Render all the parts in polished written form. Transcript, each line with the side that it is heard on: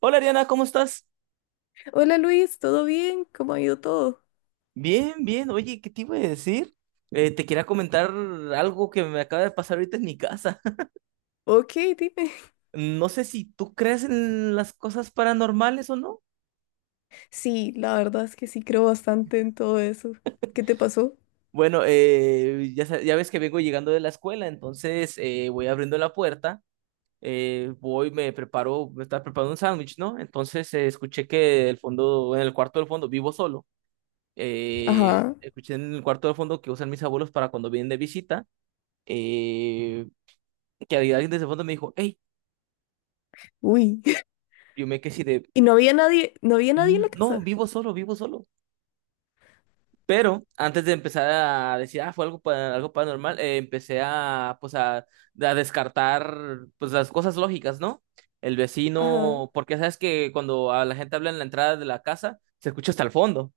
right: Hola Ariana, ¿cómo estás?
left: Hola Luis, ¿todo bien? ¿Cómo ha ido todo?
right: Bien, bien. Oye, ¿qué te iba a decir? Te quería comentar algo que me acaba de pasar ahorita en mi casa.
left: Ok, dime.
right: No sé si tú crees en las cosas paranormales o no.
left: Sí, la verdad es que sí creo bastante en todo eso. ¿Qué te pasó?
right: Bueno, ya, ya ves que vengo llegando de la escuela, entonces voy abriendo la puerta, voy, me preparo, me estaba preparando un sándwich, ¿no? Entonces escuché que el fondo, en el cuarto del fondo, vivo solo.
left: Ajá.
right: Escuché en el cuarto del fondo que usan mis abuelos para cuando vienen de visita. Eh, que alguien desde el fondo me dijo, hey,
left: Uy.
right: yo me quedé así de,
left: Y no había nadie, no había nadie en la
right: "Mm, no,
left: casa.
right: vivo solo, vivo solo". Pero antes de empezar a decir, ah, fue algo, algo paranormal, empecé a, pues, a descartar, pues, las cosas lógicas, ¿no? El
left: Ajá.
right: vecino, porque sabes que cuando a la gente habla en la entrada de la casa, se escucha hasta el fondo.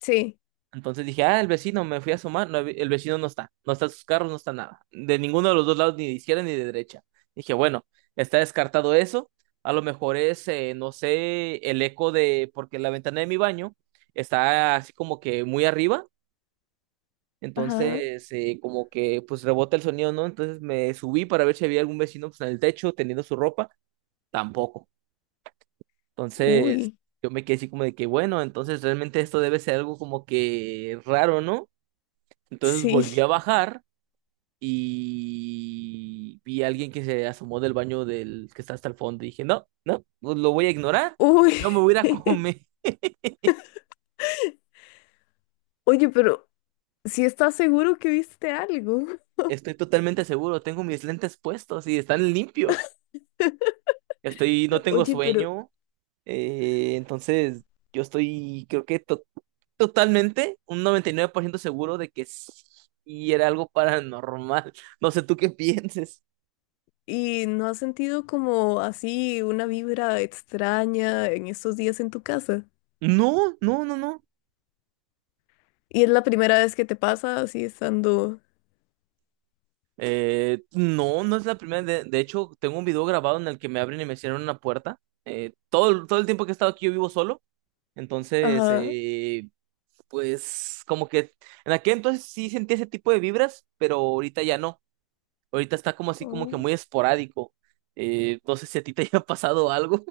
left: Sí.
right: Entonces dije, ah, el vecino, me fui a asomar, no, el vecino no está, no está sus carros, no está nada, de ninguno de los dos lados, ni de izquierda ni de derecha. Dije, bueno, está descartado eso, a lo mejor es, no sé, el eco de, porque la ventana de mi baño está así como que muy arriba,
left: Ajá.
right: entonces como que pues rebota el sonido, ¿no? Entonces me subí para ver si había algún vecino pues, en el techo teniendo su ropa, tampoco. Entonces
left: Uy.
right: yo me quedé así como de que, bueno, entonces realmente esto debe ser algo como que raro, ¿no? Entonces volví a
left: Sí.
right: bajar y vi a alguien que se asomó del baño del que está hasta el fondo. Y dije, no, no, pues lo voy a ignorar.
left: Uy.
right: Yo me voy a ir a comer.
left: Oye, pero ¿si estás seguro que viste algo?
right: Estoy totalmente seguro. Tengo mis lentes puestos y están limpios. Estoy, no tengo
left: Oye, pero
right: sueño. eh, entonces, yo estoy, creo que totalmente, un 99% seguro de que sí era algo paranormal. No sé tú qué pienses.
left: ¿y no has sentido como así una vibra extraña en estos días en tu casa?
right: No, no, no, no.
left: ¿Y es la primera vez que te pasa así estando...
right: No, no es la primera. De hecho, tengo un video grabado en el que me abren y me cierran una puerta. Todo, todo el tiempo que he estado aquí yo vivo solo. Entonces,
left: Ajá.
right: pues como que en aquel entonces sí sentía ese tipo de vibras, pero ahorita ya no. Ahorita está como así como
left: Oh.
right: que muy esporádico. No sé si a ti te haya pasado algo.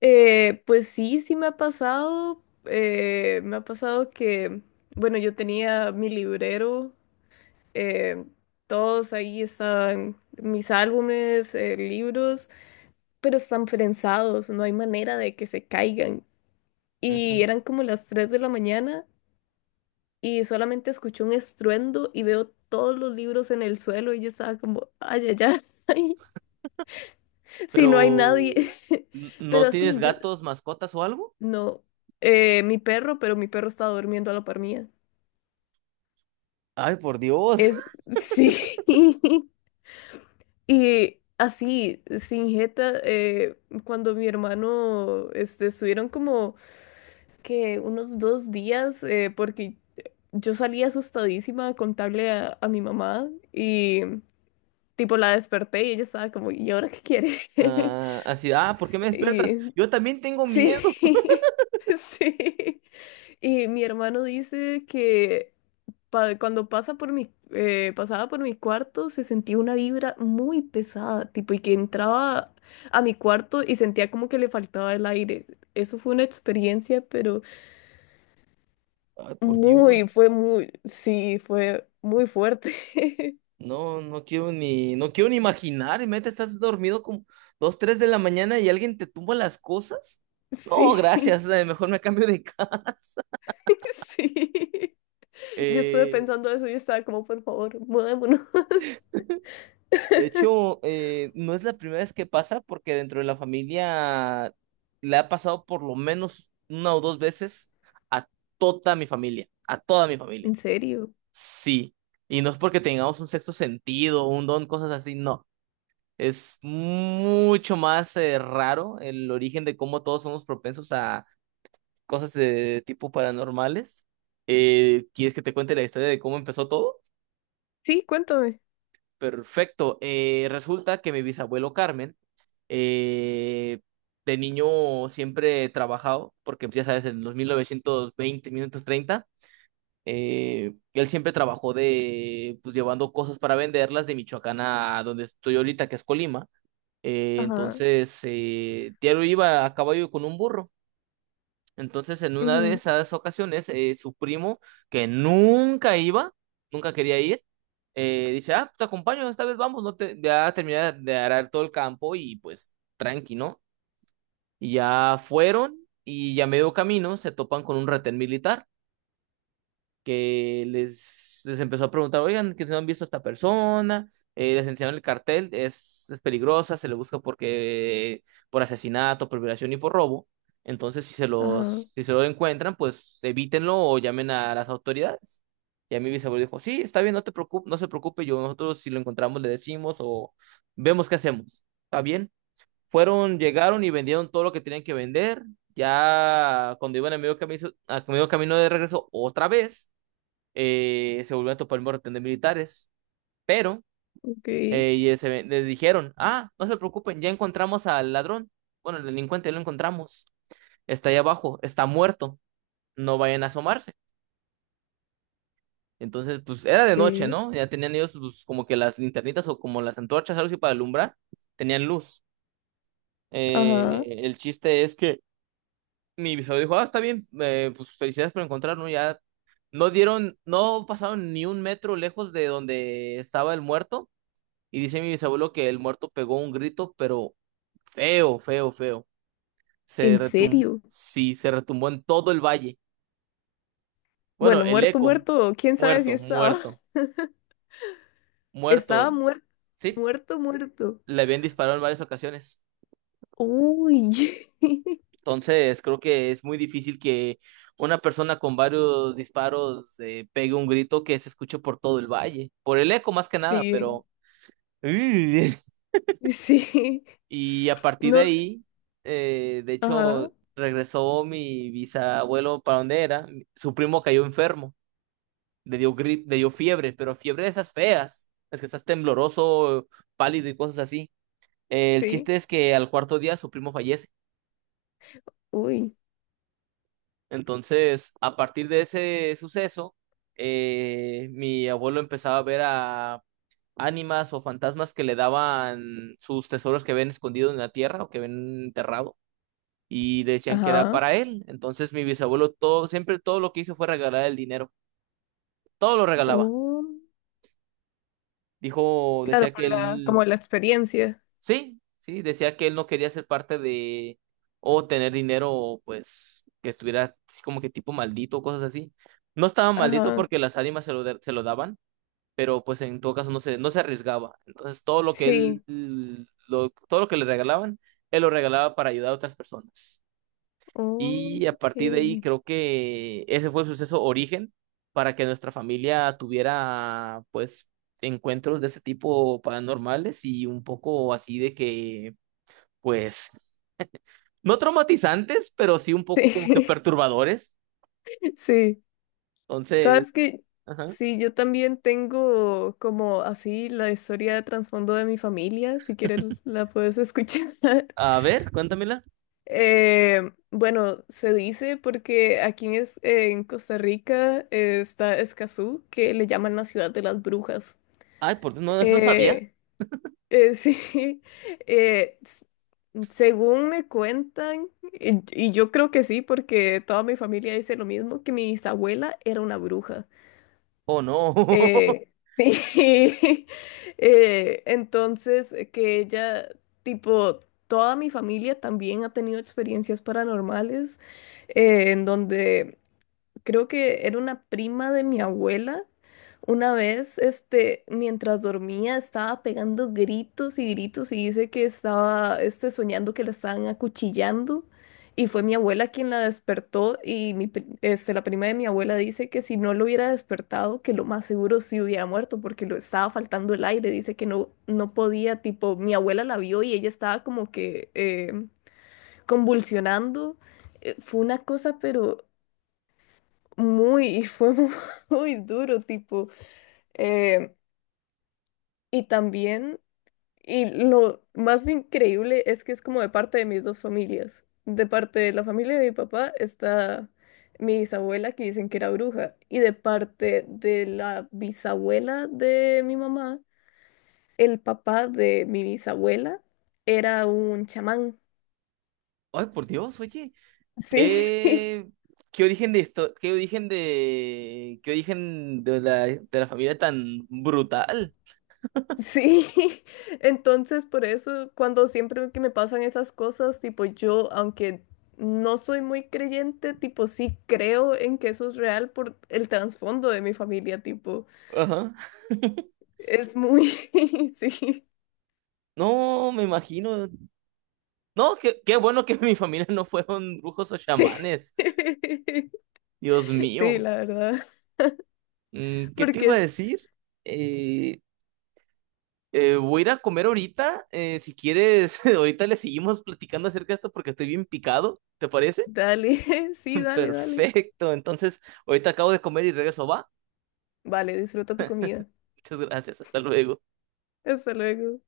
left: Pues sí, sí me ha pasado. Me ha pasado que, bueno, yo tenía mi librero, eh, todos ahí están mis álbumes, libros, pero están prensados, no hay manera de que se caigan. Y
right: Ujú.
left: eran como las 3 de la mañana y solamente escuché un estruendo y veo todos los libros en el suelo y yo estaba como, ay, ay, ay, si no hay
right: Pero
left: nadie.
right: ¿no
left: Pero
right: tienes
left: sí, yo,
right: gatos, mascotas o algo?
left: no, mi perro, pero mi perro estaba durmiendo a la par mía.
right: Ay, por Dios.
left: Es, sí. Y así, sin jeta, cuando mi hermano, este, estuvieron como que unos 2 días, porque yo salí asustadísima a contarle a mi mamá y tipo la desperté y ella estaba como, ¿y ahora qué quiere?
right: Ah, así, ah, ¿por qué me despiertas?
left: Y
right: Yo también tengo
left: sí,
right: miedo.
left: sí. Y mi hermano dice que cuando pasa por mi, pasaba por mi cuarto, se sentía una vibra muy pesada, tipo, y que entraba a mi cuarto y sentía como que le faltaba el aire. Eso fue una experiencia, pero
right: Ay, por
left: muy,
right: Dios.
left: fue muy, sí, fue muy fuerte.
right: No, no quiero ni, no quiero ni imaginar. Y meta, estás dormido como dos, tres de la mañana y alguien te tumba las cosas. No,
left: Sí,
right: gracias. Mejor me cambio de casa.
left: sí. Yo estuve
right: Eh,
left: pensando eso y estaba como, por favor, mudémonos.
right: de hecho, no es la primera vez que pasa, porque dentro de la familia le ha pasado por lo menos una o dos veces a toda mi familia. A toda mi familia.
left: En serio.
right: Sí. Y no es porque tengamos un sexto sentido, un don, cosas así, no. Es mucho más raro el origen de cómo todos somos propensos a cosas de tipo paranormales. ¿Quieres que te cuente la historia de cómo empezó todo?
left: Sí, cuéntame.
right: Perfecto. Resulta que mi bisabuelo Carmen, eh, de niño siempre he trabajado, porque pues, ya sabes, en los 1920, 1930, él siempre trabajó de, pues llevando cosas para venderlas de Michoacán a donde estoy ahorita, que es Colima.
left: Ajá,
right: Tiaro iba a caballo con un burro. Entonces, en una de
left: ujú,
right: esas ocasiones, su primo, que nunca iba, nunca quería ir, dice, ah, te acompaño, esta vez vamos, no te, ya terminé de arar todo el campo y pues tranqui, ¿no? Y ya fueron y ya medio camino se topan con un retén militar que les empezó a preguntar, oigan, que no han visto a esta persona, les enseñaron el cartel, es peligrosa, se le busca porque por asesinato, por violación y por robo. Entonces, si se los,
left: ajá,
right: si se lo encuentran, pues evítenlo o llamen a las autoridades. Y a mi bisabuelo dijo, sí, está bien, no te preocupes, no se preocupe, yo nosotros si lo encontramos le decimos o vemos qué hacemos. Está bien. Fueron, llegaron y vendieron todo lo que tenían que vender. Ya cuando iban a medio camino de regreso otra vez, se volvió a topar el montón de militares, pero
left: ok,
right: les dijeron, ah, no se preocupen, ya encontramos al ladrón, bueno, el delincuente ya lo encontramos, está ahí abajo, está muerto, no vayan a asomarse. Entonces, pues era de noche,
left: ok,
right: ¿no? Ya tenían ellos pues, como que las linternitas o como las antorchas, algo así para alumbrar, tenían luz.
left: ajá.
right: El chiste es que mi bisabuelo dijo, ah, está bien, pues felicidades por encontrarnos, ya no dieron, no pasaron ni un metro lejos de donde estaba el muerto. Y dice mi bisabuelo que el muerto pegó un grito, pero feo, feo, feo. Se
left: ¿En
right: retumbó,
left: serio?
right: sí, se retumbó en todo el valle. Bueno,
left: Bueno,
right: el
left: muerto,
right: eco,
left: muerto, quién sabe si
right: muerto,
left: estaba.
right: muerto,
left: Estaba
right: muerto.
left: muerto,
right: Sí,
left: muerto, muerto.
right: le habían disparado en varias ocasiones.
left: Uy,
right: Entonces, creo que es muy difícil que una persona con varios disparos pegue un grito que se escuche por todo el valle. Por el eco más que nada,
left: sí,
right: pero...
left: sí,
right: Y a partir de
left: no sé,
right: ahí, de
left: ajá,
right: hecho, regresó mi bisabuelo para donde era. Su primo cayó enfermo, le dio grip, le dio fiebre, pero fiebre de esas feas. Es que estás tembloroso, pálido y cosas así. El
left: sí,
right: chiste es que al cuarto día su primo fallece.
left: uy,
right: Entonces, a partir de ese suceso, mi abuelo empezaba a ver a ánimas o fantasmas que le daban sus tesoros que ven escondidos en la tierra o que ven enterrados. Y decían que era
left: ajá,
right: para él. Entonces mi bisabuelo todo, siempre todo lo que hizo fue regalar el dinero, todo lo regalaba.
left: oh,
right: Dijo,
left: claro,
right: decía que
left: por la, como
right: él,
left: la experiencia,
right: sí, sí, decía que él no quería ser parte de o tener dinero, pues que estuviera así como que tipo maldito, cosas así. No estaba maldito
left: ajá,
right: porque las ánimas se lo daban, pero pues en todo caso no se, no se arriesgaba. Entonces todo lo que él,
left: sí,
right: lo, todo lo que le regalaban, él lo regalaba para ayudar a otras personas. Y a
left: ok,
right: partir de ahí
left: sí,
right: creo que ese fue el suceso origen para que nuestra familia tuviera pues encuentros de ese tipo paranormales y un poco así de que pues no traumatizantes, pero sí un poco como que perturbadores.
left: sí. Sabes
right: Entonces,
left: que
right: ajá.
left: sí, yo también tengo como así la historia de trasfondo de mi familia, si quieres la puedes escuchar.
right: A ver, cuéntamela.
left: Bueno, se dice porque aquí en, en Costa Rica está Escazú, que le llaman la ciudad de las brujas.
right: Ay, por Dios, no, eso no sabía.
left: Eh, sí, eh, s- según me cuentan, y yo creo que sí, porque toda mi familia dice lo mismo, que mi bisabuela era una bruja.
right: Oh, no.
left: Eh, sí. Entonces, que ella, tipo, toda mi familia también ha tenido experiencias paranormales, en donde creo que era una prima de mi abuela. Una vez, este, mientras dormía, estaba pegando gritos y gritos y dice que estaba, este, soñando que la estaban acuchillando. Y fue mi abuela quien la despertó y la prima de mi abuela dice que si no lo hubiera despertado, que lo más seguro sí hubiera muerto porque lo estaba faltando el aire. Dice que no, no podía, tipo, mi abuela la vio y ella estaba como que convulsionando. Fue una cosa, pero muy, y fue muy duro, tipo, eh, y también, y lo más increíble es que es como de parte de mis dos familias, de parte de la familia de mi papá está mi bisabuela que dicen que era bruja, y de parte de la bisabuela de mi mamá, el papá de mi bisabuela era un chamán,
right: Ay, por Dios, oye,
left: sí.
right: qué. ¿Qué origen de esto? Qué origen de de la familia tan brutal?
left: Sí, entonces por eso cuando siempre que me pasan esas cosas, tipo yo, aunque no soy muy creyente, tipo sí creo en que eso es real por el trasfondo de mi familia, tipo,
right: Ajá.
left: es muy, sí,
right: No, me imagino. No, qué, qué bueno que mi familia no fueron brujos o
left: sí,
right: chamanes. Dios
left: sí,
right: mío.
left: la verdad,
right: Mm, ¿qué te
left: porque
right: iba a
left: es,
right: decir? Eh, voy a ir a comer ahorita. Si quieres, ahorita le seguimos platicando acerca de esto porque estoy bien picado. ¿Te parece?
left: dale, sí, dale, dale,
right: Perfecto. Entonces, ahorita acabo de comer y regreso, ¿va?
left: vale, disfruta tu comida,
right: Muchas gracias. Hasta luego.
left: hasta luego.